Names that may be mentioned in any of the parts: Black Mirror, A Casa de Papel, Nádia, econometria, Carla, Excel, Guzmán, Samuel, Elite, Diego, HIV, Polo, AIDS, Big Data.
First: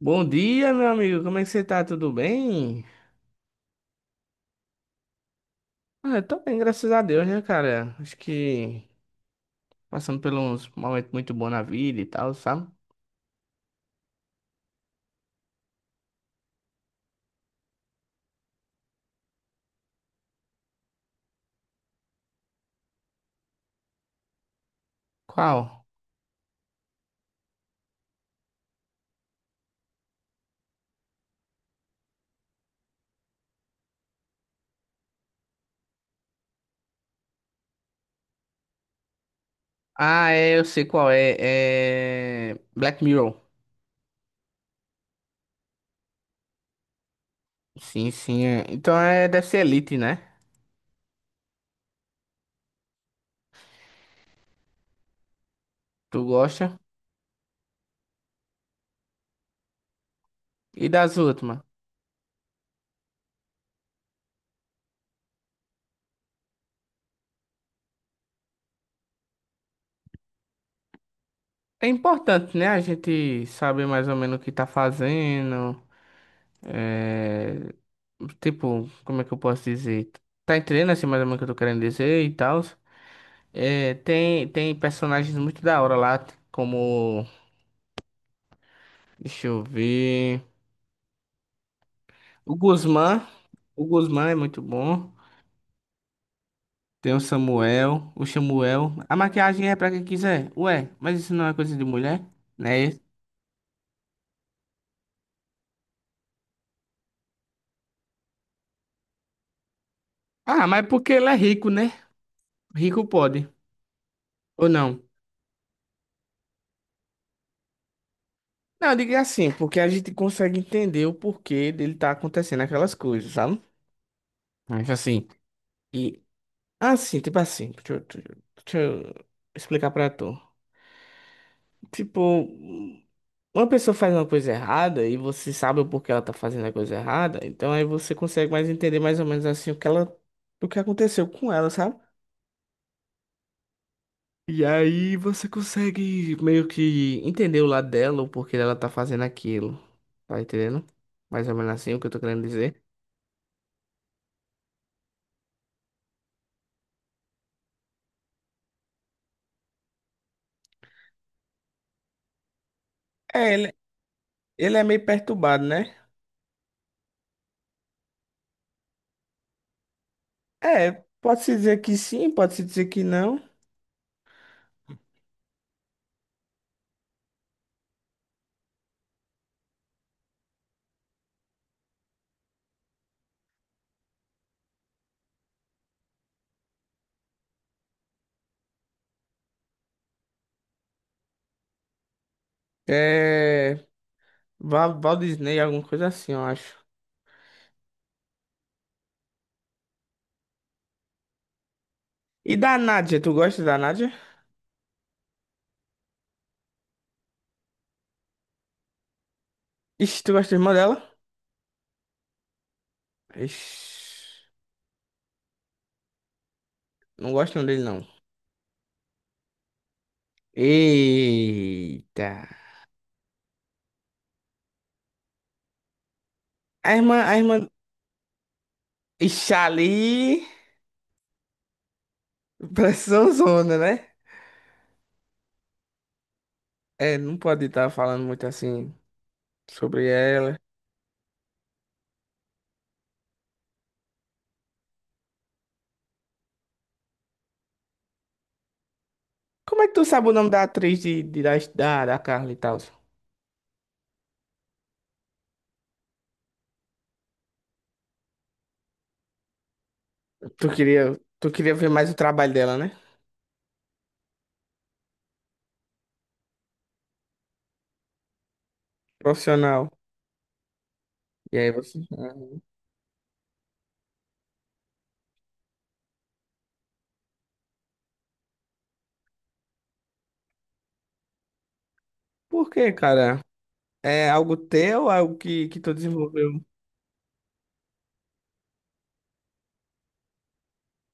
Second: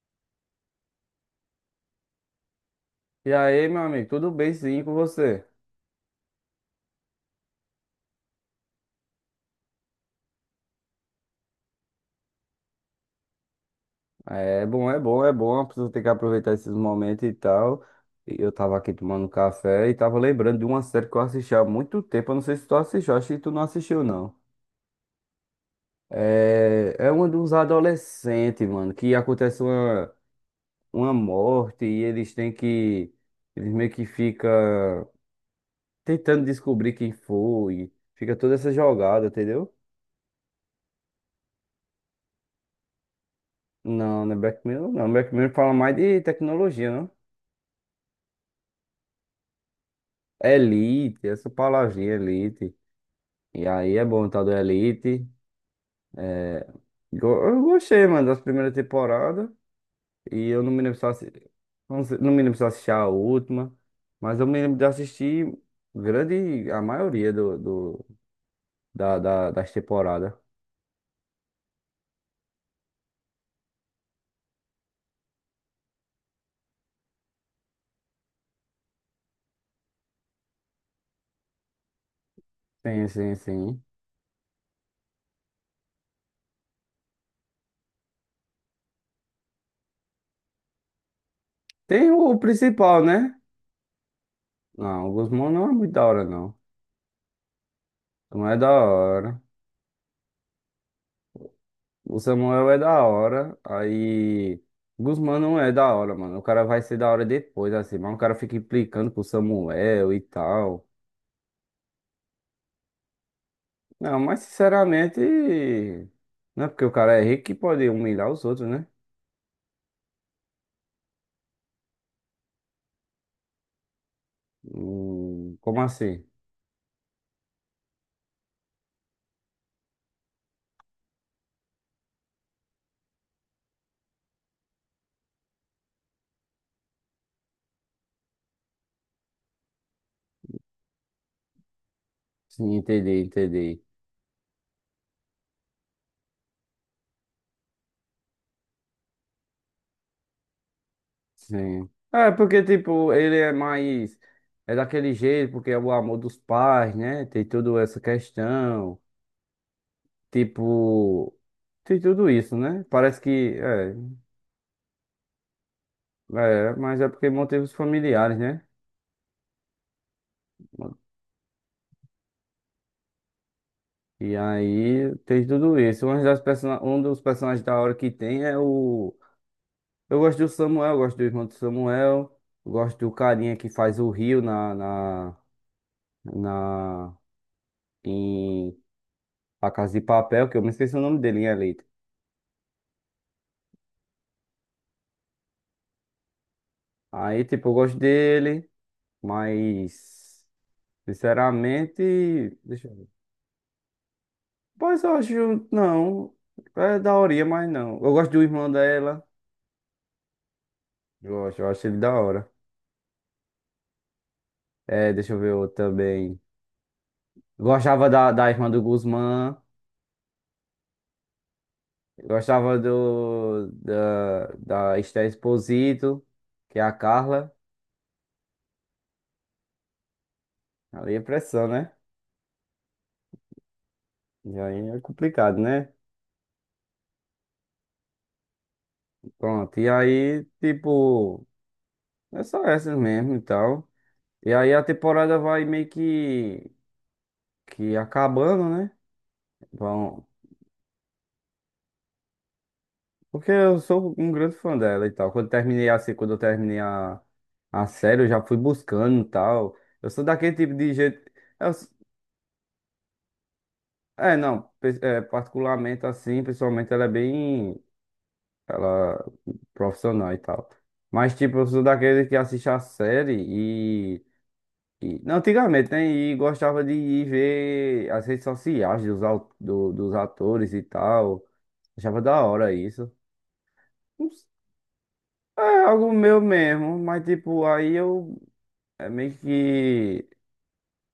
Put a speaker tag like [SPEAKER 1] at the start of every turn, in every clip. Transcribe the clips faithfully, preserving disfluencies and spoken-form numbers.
[SPEAKER 1] Bom dia, meu amigo. Como é que você tá? Tudo bem?
[SPEAKER 2] E aí, meu amigo, tudo bem sim com você?
[SPEAKER 1] Ah, eu tô bem, graças a Deus, né, cara? Acho que passando por uns momentos muito bons na vida e tal, sabe?
[SPEAKER 2] É bom, é bom, é bom, a pessoa tem que aproveitar esses momentos e tal. E eu tava aqui tomando café e tava lembrando de uma série que eu assisti há muito tempo, eu não sei se tu assistiu, acho que tu não assistiu não.
[SPEAKER 1] Qual?
[SPEAKER 2] É, é uma de uns adolescentes, mano, que acontece uma, uma morte e eles têm que, eles meio que fica tentando descobrir quem foi, fica toda essa jogada, entendeu?
[SPEAKER 1] Ah, é, eu sei qual é. É. Black Mirror.
[SPEAKER 2] Não, não é Black Mirror, não. Black Mirror fala mais de tecnologia, né?
[SPEAKER 1] Sim, sim. É. Então é deve ser Elite, né?
[SPEAKER 2] Elite, essa palavrinha Elite. E aí é bom tá do Elite.
[SPEAKER 1] Tu gosta?
[SPEAKER 2] Go- Eu gostei, mano, das primeiras temporadas. E eu não me
[SPEAKER 1] E
[SPEAKER 2] lembro se eu
[SPEAKER 1] das
[SPEAKER 2] assi-
[SPEAKER 1] últimas?
[SPEAKER 2] não sei- não me lembro se eu assisti a última, mas eu me lembro de assistir grande, a maioria do, do- da, da- das temporadas.
[SPEAKER 1] É importante, né? A gente saber mais ou menos o que tá fazendo. É... Tipo, como é que eu posso dizer? Tá entendendo assim mais ou menos o que eu tô querendo dizer e tal?
[SPEAKER 2] Sim, sim, sim.
[SPEAKER 1] É, tem, tem personagens muito da hora lá, como. Deixa eu ver.
[SPEAKER 2] Tem o
[SPEAKER 1] O
[SPEAKER 2] principal,
[SPEAKER 1] Guzmán.
[SPEAKER 2] né?
[SPEAKER 1] O Guzmán é muito
[SPEAKER 2] Não, o
[SPEAKER 1] bom.
[SPEAKER 2] Guzmão não é muito da hora, não.
[SPEAKER 1] Tem o Samuel. O
[SPEAKER 2] Não é da
[SPEAKER 1] Samuel. A
[SPEAKER 2] hora.
[SPEAKER 1] maquiagem é pra quem quiser. Ué, mas isso não é coisa de
[SPEAKER 2] O
[SPEAKER 1] mulher?
[SPEAKER 2] Samuel é
[SPEAKER 1] Né?
[SPEAKER 2] da hora, aí. Guzmán não é da hora, mano. O cara vai ser da hora depois, assim, mas o cara fica implicando com o Samuel e
[SPEAKER 1] Ah,
[SPEAKER 2] tal.
[SPEAKER 1] mas porque ele é rico, né? Rico pode.
[SPEAKER 2] Não, mas
[SPEAKER 1] Ou não?
[SPEAKER 2] sinceramente, não é porque o cara é rico que pode humilhar os outros, né?
[SPEAKER 1] Não, diga assim, porque a gente consegue entender o porquê dele tá acontecendo aquelas coisas, sabe? Mas assim.
[SPEAKER 2] Hum, como
[SPEAKER 1] E.
[SPEAKER 2] assim?
[SPEAKER 1] Assim, tipo assim. Deixa eu, deixa eu deixa eu explicar pra tu. Tipo. Uma pessoa faz uma coisa errada e você sabe o porquê ela tá fazendo a coisa errada, então aí você consegue mais entender mais ou menos assim o que ela, o que aconteceu com ela, sabe?
[SPEAKER 2] Sim, entendi, entendi.
[SPEAKER 1] E aí você consegue meio que entender o lado dela, o porquê dela tá fazendo aquilo. Tá entendendo? Mais ou menos
[SPEAKER 2] Sim.
[SPEAKER 1] assim o que eu tô
[SPEAKER 2] É,
[SPEAKER 1] querendo
[SPEAKER 2] porque,
[SPEAKER 1] dizer.
[SPEAKER 2] tipo, ele é mais. É daquele jeito, porque é o amor dos pais, né? Tem toda essa questão. Tipo. Tem tudo isso, né? Parece que.
[SPEAKER 1] É, ele,
[SPEAKER 2] É.
[SPEAKER 1] ele é meio perturbado, né?
[SPEAKER 2] É, mas é porque motivos familiares, né?
[SPEAKER 1] É, pode-se dizer que sim, pode-se dizer que não.
[SPEAKER 2] E aí tem tudo isso. Um das persona- um dos personagens da hora que tem é o. Eu gosto do Samuel, eu gosto do irmão do Samuel, eu gosto do carinha que faz o Rio na, na, na, em A Casa de Papel, que eu me esqueci o nome dele em Elite.
[SPEAKER 1] É. Val, Walt Disney, alguma coisa assim, eu acho.
[SPEAKER 2] Aí, tipo, eu gosto dele, mas
[SPEAKER 1] E
[SPEAKER 2] sinceramente.
[SPEAKER 1] da
[SPEAKER 2] Deixa eu ver.
[SPEAKER 1] Nádia, tu gosta da Nádia?
[SPEAKER 2] Pois eu acho. Não. É daorinha, mas não. Eu gosto do irmão dela.
[SPEAKER 1] Ixi, tu gosta da irmã dela?
[SPEAKER 2] Eu acho, eu acho ele da hora.
[SPEAKER 1] Ixi,
[SPEAKER 2] É, deixa eu ver outro também.
[SPEAKER 1] não gosto não dele, não.
[SPEAKER 2] Gostava da, da irmã do Guzmán.
[SPEAKER 1] Eita.
[SPEAKER 2] Gostava do, da, da Esther Exposito, que é a
[SPEAKER 1] A irmã, a
[SPEAKER 2] Carla.
[SPEAKER 1] irmã. Ixi, ali.
[SPEAKER 2] Ali é pressão, né?
[SPEAKER 1] Pressão zona, né?
[SPEAKER 2] E aí é complicado, né?
[SPEAKER 1] É, não pode estar falando muito assim
[SPEAKER 2] Pronto. E
[SPEAKER 1] sobre
[SPEAKER 2] aí,
[SPEAKER 1] ela.
[SPEAKER 2] tipo, é só essas mesmo e tal. E aí a temporada vai meio que, que acabando, né?
[SPEAKER 1] Como é que tu
[SPEAKER 2] Vão,
[SPEAKER 1] sabe o nome da atriz de, de- da, da, da Carla e tal?
[SPEAKER 2] porque eu sou um grande fã dela e tal. Quando terminei assim, quando eu terminei a, a série, eu já fui buscando e tal. Eu sou daquele
[SPEAKER 1] Tu
[SPEAKER 2] tipo de
[SPEAKER 1] queria,
[SPEAKER 2] jeito.
[SPEAKER 1] tu
[SPEAKER 2] eu
[SPEAKER 1] queria
[SPEAKER 2] s-
[SPEAKER 1] ver mais o trabalho dela, né?
[SPEAKER 2] é, não, pe- é, particularmente assim, pessoalmente ela é bem. Ela é
[SPEAKER 1] Profissional.
[SPEAKER 2] profissional e tal. Mas, tipo,
[SPEAKER 1] E
[SPEAKER 2] eu
[SPEAKER 1] aí
[SPEAKER 2] sou
[SPEAKER 1] você.
[SPEAKER 2] daquele
[SPEAKER 1] Ah,
[SPEAKER 2] que assiste a série e. E não, antigamente, né? E gostava de ir ver as redes sociais dos, au- do- dos atores e tal. Achava da
[SPEAKER 1] por
[SPEAKER 2] hora
[SPEAKER 1] quê,
[SPEAKER 2] isso.
[SPEAKER 1] cara? É
[SPEAKER 2] Não.
[SPEAKER 1] algo teu, algo
[SPEAKER 2] É
[SPEAKER 1] que, que tu
[SPEAKER 2] algo meu
[SPEAKER 1] desenvolveu?
[SPEAKER 2] mesmo, mas tipo, aí eu. É meio que,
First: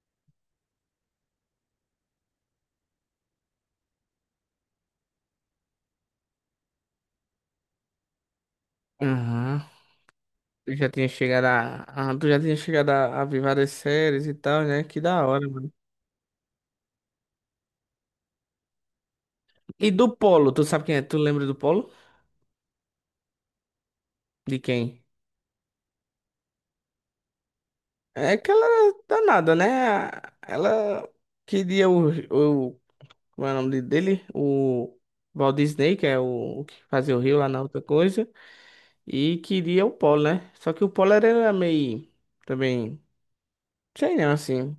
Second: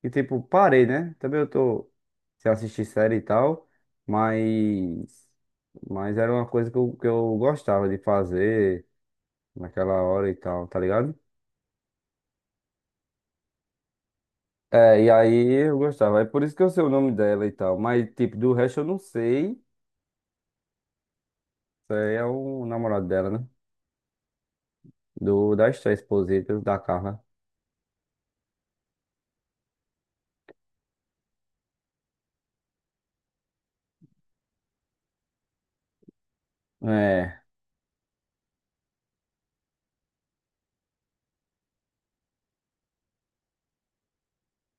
[SPEAKER 2] que, tipo, parei, né? Também eu tô sem assistir série e tal, mas, mas era uma coisa que eu, que eu gostava de fazer
[SPEAKER 1] Aham.
[SPEAKER 2] naquela hora e tal,
[SPEAKER 1] Tu
[SPEAKER 2] tá
[SPEAKER 1] já tinha
[SPEAKER 2] ligado?
[SPEAKER 1] chegado a, a- tu já tinha chegado a, a ver várias séries e tal, né? Que
[SPEAKER 2] É, e
[SPEAKER 1] da hora,
[SPEAKER 2] aí
[SPEAKER 1] mano.
[SPEAKER 2] eu gostava, é por isso que eu sei o nome dela e tal, mas, tipo, do resto eu não sei.
[SPEAKER 1] E do Polo, tu sabe quem é? Tu lembra do Polo?
[SPEAKER 2] Isso aí é o namorado dela, né?
[SPEAKER 1] De quem?
[SPEAKER 2] Do, da Esther Exposito, da Carla.
[SPEAKER 1] É aquela danada, né? Ela queria o, o como é o nome dele? O Walt Disney, que é o, o que fazia o Rio
[SPEAKER 2] É.
[SPEAKER 1] lá na outra coisa, e queria o Polo, né? Só que o Polo era meio também, sei não, assim,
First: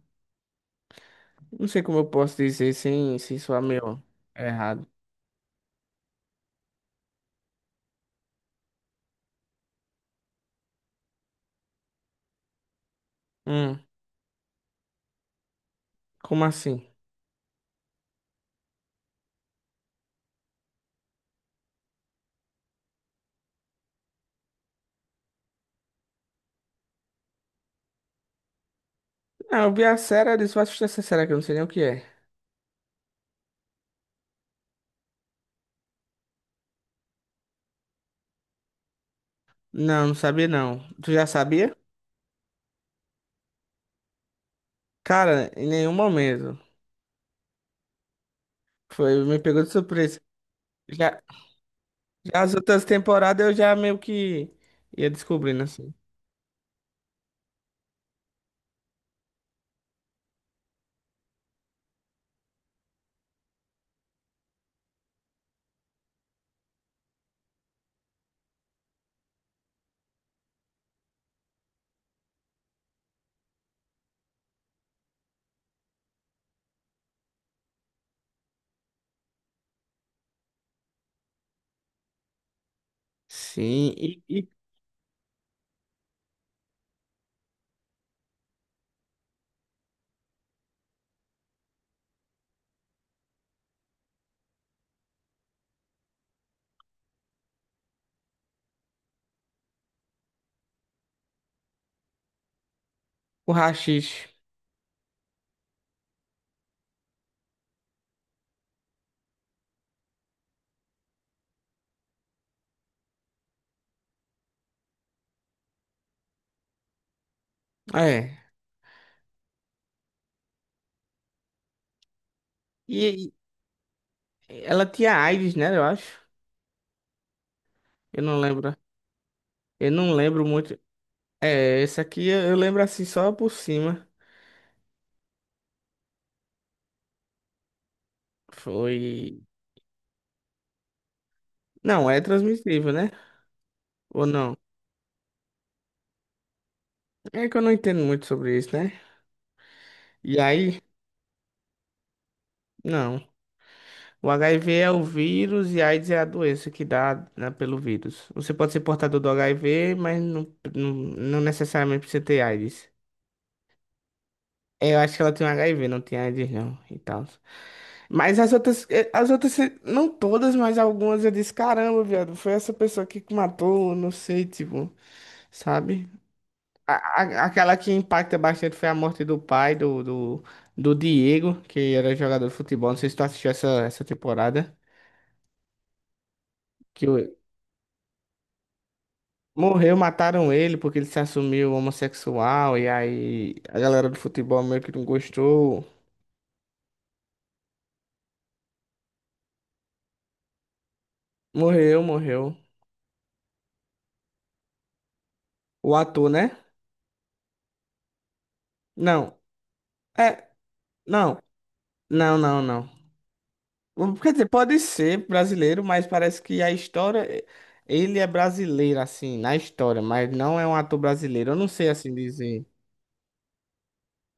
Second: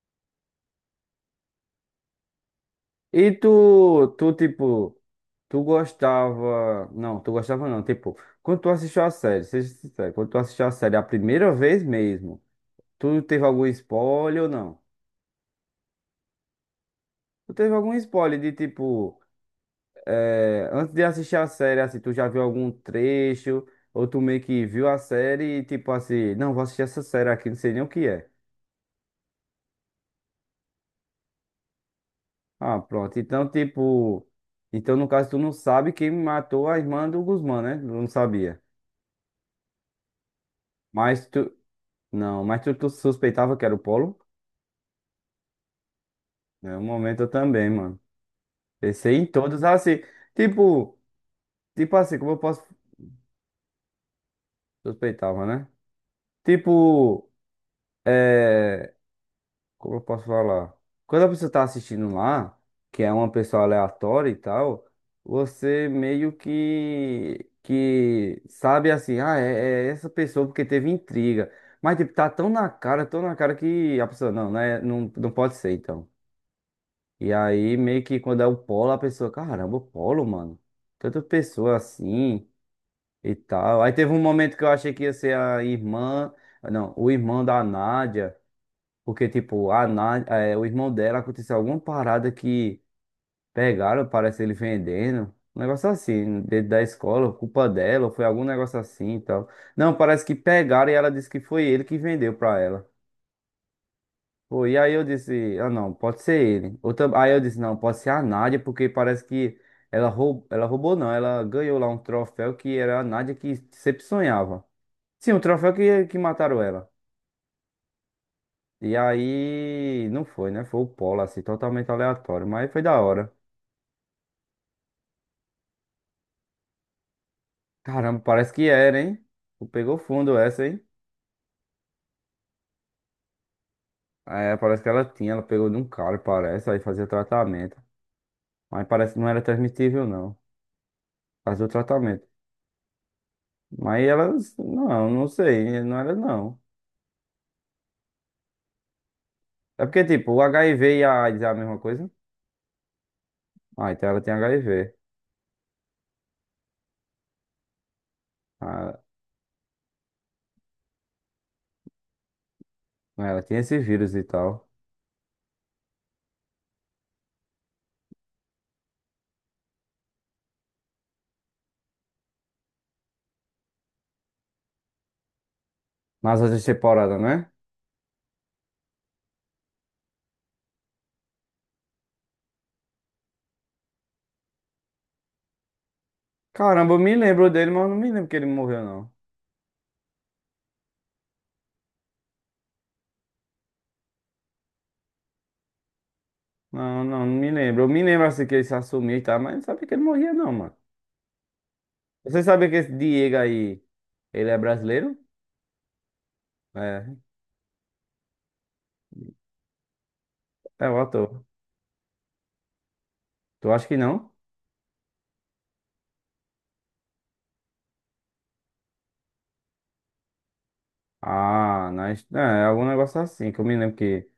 [SPEAKER 1] não sei como eu posso dizer sem
[SPEAKER 2] E
[SPEAKER 1] sem soar meio
[SPEAKER 2] tu, tu,
[SPEAKER 1] errado.
[SPEAKER 2] tipo. Tu gostava. Não, tu gostava não. Tipo, quando tu assistiu a série, seja sincero, quando tu assistiu a série a primeira vez mesmo, tu teve algum
[SPEAKER 1] Hum,
[SPEAKER 2] spoiler ou não?
[SPEAKER 1] como assim?
[SPEAKER 2] Tu teve algum spoiler de tipo. eh, antes de assistir a série, assim, tu já viu algum trecho? Ou tu meio que viu a série e tipo assim, não, vou assistir essa série aqui, não sei nem o que é.
[SPEAKER 1] Ah, eu vi a série, eu disse, vou assistir essa série aqui, eu não sei nem o que é.
[SPEAKER 2] Ah, pronto. Então, tipo. Então, no caso, tu não sabe quem matou a irmã do Guzmán, né? Não sabia.
[SPEAKER 1] Não, não sabia não. Tu
[SPEAKER 2] Mas
[SPEAKER 1] já
[SPEAKER 2] tu.
[SPEAKER 1] sabia?
[SPEAKER 2] Não, mas tu, tu suspeitava que era o Polo?
[SPEAKER 1] Cara, em nenhum momento.
[SPEAKER 2] É um momento eu também, mano.
[SPEAKER 1] Foi,
[SPEAKER 2] Pensei em
[SPEAKER 1] me pegou
[SPEAKER 2] todos
[SPEAKER 1] de
[SPEAKER 2] assim.
[SPEAKER 1] surpresa.
[SPEAKER 2] Tipo,
[SPEAKER 1] Já,
[SPEAKER 2] tipo assim, como eu
[SPEAKER 1] já as
[SPEAKER 2] posso.
[SPEAKER 1] outras temporadas eu já meio que ia
[SPEAKER 2] Suspeitava,
[SPEAKER 1] descobrindo,
[SPEAKER 2] né?
[SPEAKER 1] assim.
[SPEAKER 2] Tipo, é. Como eu posso falar? Quando a pessoa tá assistindo lá, que é uma pessoa aleatória e tal, você meio que. Que sabe assim, ah, é, é essa pessoa porque teve intriga. Mas, tipo, tá tão na cara, tão na cara que a pessoa, não, né? Não, não pode ser, então. E aí, meio que quando é o polo, a pessoa, caramba, o polo, mano. Tanta pessoa assim e tal. Aí
[SPEAKER 1] Sim,
[SPEAKER 2] teve um
[SPEAKER 1] e, e
[SPEAKER 2] momento que eu achei que ia ser a irmã, não, o irmão da Nádia, porque, tipo, a Nádia, é, o irmão dela aconteceu alguma parada que pegaram, parece ele vendendo. Um negócio assim, dentro da escola, culpa dela, ou foi algum negócio assim e tal. Não, parece que pegaram e ela disse que foi ele que vendeu pra ela.
[SPEAKER 1] o Rachis.
[SPEAKER 2] Pô, e aí eu disse, ah não, pode ser ele. Ou tam- aí eu disse, não, pode ser a Nádia, porque parece que ela roubou, ela roubou não, ela ganhou lá um troféu que era a Nádia que sempre sonhava. Sim, um troféu que, que mataram ela.
[SPEAKER 1] É.
[SPEAKER 2] E aí, não foi, né? Foi o Polo, assim, totalmente aleatório, mas foi da hora.
[SPEAKER 1] E, e ela tinha AIDS, né, eu acho.
[SPEAKER 2] Caramba,
[SPEAKER 1] Eu não
[SPEAKER 2] parece que
[SPEAKER 1] lembro.
[SPEAKER 2] era, hein? Tu
[SPEAKER 1] Eu
[SPEAKER 2] pegou
[SPEAKER 1] não
[SPEAKER 2] fundo
[SPEAKER 1] lembro
[SPEAKER 2] essa,
[SPEAKER 1] muito.
[SPEAKER 2] hein?
[SPEAKER 1] É, esse aqui eu eu lembro assim só por cima.
[SPEAKER 2] É, parece que ela tinha, ela pegou de um cara, parece, aí fazia tratamento. Mas parece que não era
[SPEAKER 1] Foi.
[SPEAKER 2] transmitível, não. Fazia o
[SPEAKER 1] Não, é
[SPEAKER 2] tratamento.
[SPEAKER 1] transmissível, né?
[SPEAKER 2] Mas
[SPEAKER 1] Ou
[SPEAKER 2] elas,
[SPEAKER 1] não?
[SPEAKER 2] não, não sei, não era não.
[SPEAKER 1] É que eu não entendo muito sobre isso, né?
[SPEAKER 2] É porque, tipo,
[SPEAKER 1] E
[SPEAKER 2] o
[SPEAKER 1] aí.
[SPEAKER 2] H I V e a AIDS é a mesma coisa?
[SPEAKER 1] Não.
[SPEAKER 2] Ah, então ela
[SPEAKER 1] O
[SPEAKER 2] tem
[SPEAKER 1] H I V é
[SPEAKER 2] H I V.
[SPEAKER 1] o vírus e a AIDS é a doença que dá, né, pelo vírus. Você pode ser
[SPEAKER 2] Ah,
[SPEAKER 1] portador do H I V, mas não, não, não necessariamente precisa ter AIDS.
[SPEAKER 2] né, ela tem esse vírus e tal.
[SPEAKER 1] É, eu acho que ela tem H I V, não tem AIDS não e tal. Mas as outras, eh, as outras, eh, não todas, mas algumas eu disse, caramba, viado, foi essa pessoa aqui que matou, não sei, tipo, sabe?
[SPEAKER 2] Nas outras temporadas,
[SPEAKER 1] A-
[SPEAKER 2] né?
[SPEAKER 1] a- aquela que impacta bastante foi a morte do pai do, do, do Diego, que era jogador de futebol, não sei se tu assistiu essa, essa temporada.
[SPEAKER 2] Caramba, eu me lembro dele, mas eu não me lembro que ele morreu, não.
[SPEAKER 1] Morreu, mataram ele porque ele se assumiu homossexual e aí a galera do futebol meio que não gostou.
[SPEAKER 2] Não, não, não me lembro. Eu me lembro assim que ele se assumiu e tal, mas não sabia que ele morria, não, mano.
[SPEAKER 1] Morreu,
[SPEAKER 2] Você
[SPEAKER 1] morreu.
[SPEAKER 2] sabia que esse Diego aí, ele é brasileiro?
[SPEAKER 1] O ator, né?
[SPEAKER 2] É,
[SPEAKER 1] Não. É,
[SPEAKER 2] é o
[SPEAKER 1] não.
[SPEAKER 2] ator.
[SPEAKER 1] Não, não, não.
[SPEAKER 2] Tu acha que
[SPEAKER 1] Hum,
[SPEAKER 2] não?
[SPEAKER 1] quer dizer, pode ser brasileiro, mas parece que a história. Ele é brasileiro, assim, na história, mas não é um ator brasileiro. Eu não sei
[SPEAKER 2] Ah,
[SPEAKER 1] assim
[SPEAKER 2] nós, é, é
[SPEAKER 1] dizer.
[SPEAKER 2] algum negócio assim, que eu me lembro que,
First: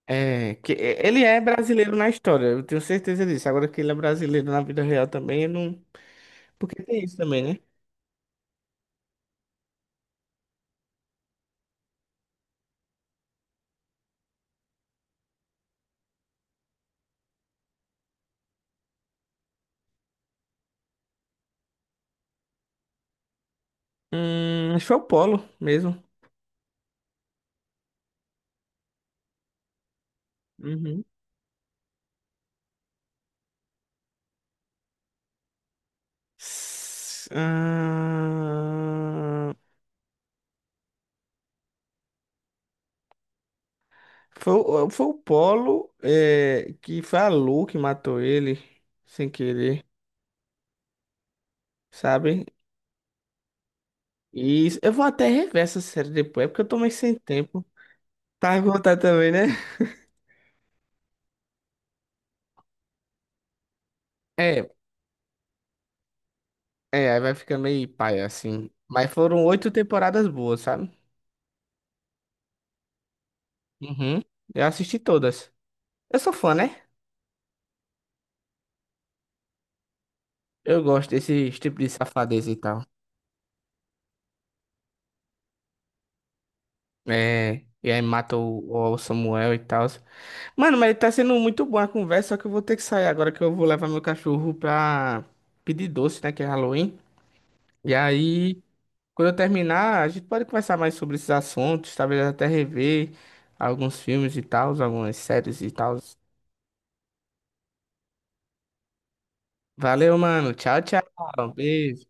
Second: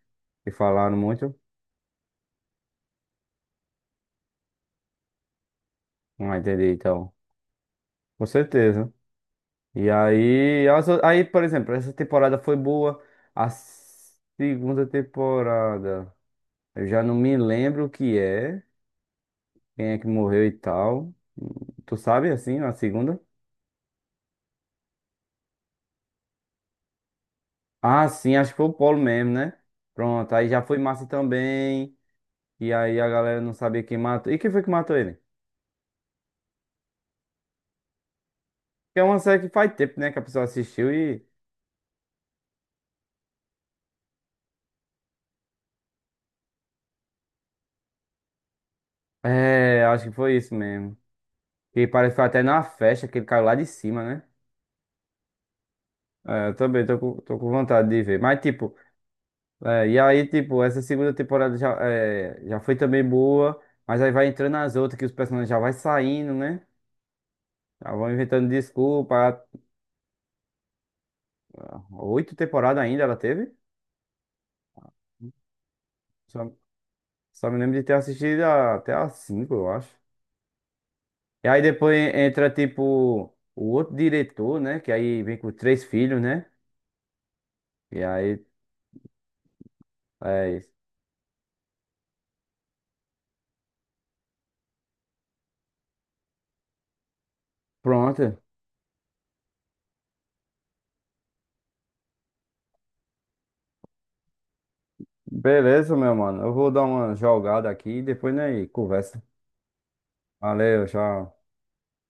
[SPEAKER 2] que
[SPEAKER 1] É, que
[SPEAKER 2] falaram
[SPEAKER 1] ele
[SPEAKER 2] muito.
[SPEAKER 1] é brasileiro na história, eu tenho certeza disso. Agora que ele é brasileiro na vida real também, eu não.
[SPEAKER 2] Ah, entendi,
[SPEAKER 1] Porque tem
[SPEAKER 2] então.
[SPEAKER 1] isso também, né?
[SPEAKER 2] Com certeza. E aí, as o- aí, por exemplo, essa temporada foi boa. A segunda temporada, eu já não me lembro o que é, quem é que morreu e tal. Tu sabe, assim, a segunda?
[SPEAKER 1] Hum, acho que foi o Polo mesmo.
[SPEAKER 2] Ah, sim, acho que foi o Polo mesmo, né? Pronto, aí já foi
[SPEAKER 1] Uhum.
[SPEAKER 2] massa também. E aí a galera não sabia quem matou. E quem foi que matou ele?
[SPEAKER 1] S-
[SPEAKER 2] Que é uma série que
[SPEAKER 1] ah
[SPEAKER 2] faz tempo, né? Que a pessoa assistiu e.
[SPEAKER 1] foi, o- foi o Polo é, que foi a Lu que matou ele, sem
[SPEAKER 2] É,
[SPEAKER 1] querer,
[SPEAKER 2] acho que foi isso mesmo. E parece que foi até
[SPEAKER 1] sabe?
[SPEAKER 2] na festa que ele caiu lá de cima, né?
[SPEAKER 1] E s- eu vou até rever essa série depois,
[SPEAKER 2] É,
[SPEAKER 1] é
[SPEAKER 2] eu
[SPEAKER 1] porque eu tô
[SPEAKER 2] também
[SPEAKER 1] meio
[SPEAKER 2] tô
[SPEAKER 1] sem
[SPEAKER 2] com, tô com
[SPEAKER 1] tempo.
[SPEAKER 2] vontade de ver. Mas,
[SPEAKER 1] Tá a
[SPEAKER 2] tipo,
[SPEAKER 1] contar também, né?
[SPEAKER 2] é, e aí, tipo, essa segunda temporada já, é, já foi também boa, mas aí vai entrando
[SPEAKER 1] É,
[SPEAKER 2] as outras que os personagens já vai saindo, né?
[SPEAKER 1] é, aí vai ficar meio
[SPEAKER 2] Já vão
[SPEAKER 1] paia
[SPEAKER 2] inventando
[SPEAKER 1] assim. Mas
[SPEAKER 2] desculpa.
[SPEAKER 1] foram oito temporadas boas, sabe?
[SPEAKER 2] Ah, oito temporadas ainda ela teve?
[SPEAKER 1] Uhum. Eu assisti todas. Eu sou
[SPEAKER 2] Só,
[SPEAKER 1] fã, né?
[SPEAKER 2] só me lembro de ter assistido a- até as cinco, eu acho.
[SPEAKER 1] Eu gosto
[SPEAKER 2] E
[SPEAKER 1] desse
[SPEAKER 2] aí
[SPEAKER 1] tipo de
[SPEAKER 2] depois entra,
[SPEAKER 1] safadeza e tal.
[SPEAKER 2] tipo, o outro diretor, né? Que aí vem com três filhos, né?
[SPEAKER 1] É, e aí
[SPEAKER 2] E
[SPEAKER 1] mata
[SPEAKER 2] aí,
[SPEAKER 1] o, o Samuel e tal.
[SPEAKER 2] é, isso.
[SPEAKER 1] Mano, mas tá sendo muito boa a conversa, só que eu vou ter que sair agora que eu vou levar meu cachorro pra pedir doce, né? Que é Halloween. E
[SPEAKER 2] Pronto.
[SPEAKER 1] aí, quando eu terminar, a gente pode conversar mais sobre esses assuntos, talvez até rever alguns filmes e tal, algumas séries e
[SPEAKER 2] Beleza,
[SPEAKER 1] tal.
[SPEAKER 2] meu mano. Eu vou dar uma jogada aqui e depois, né, conversa.
[SPEAKER 1] Valeu, mano. Tchau,
[SPEAKER 2] Valeu,
[SPEAKER 1] tchau.
[SPEAKER 2] tchau.
[SPEAKER 1] Beijo.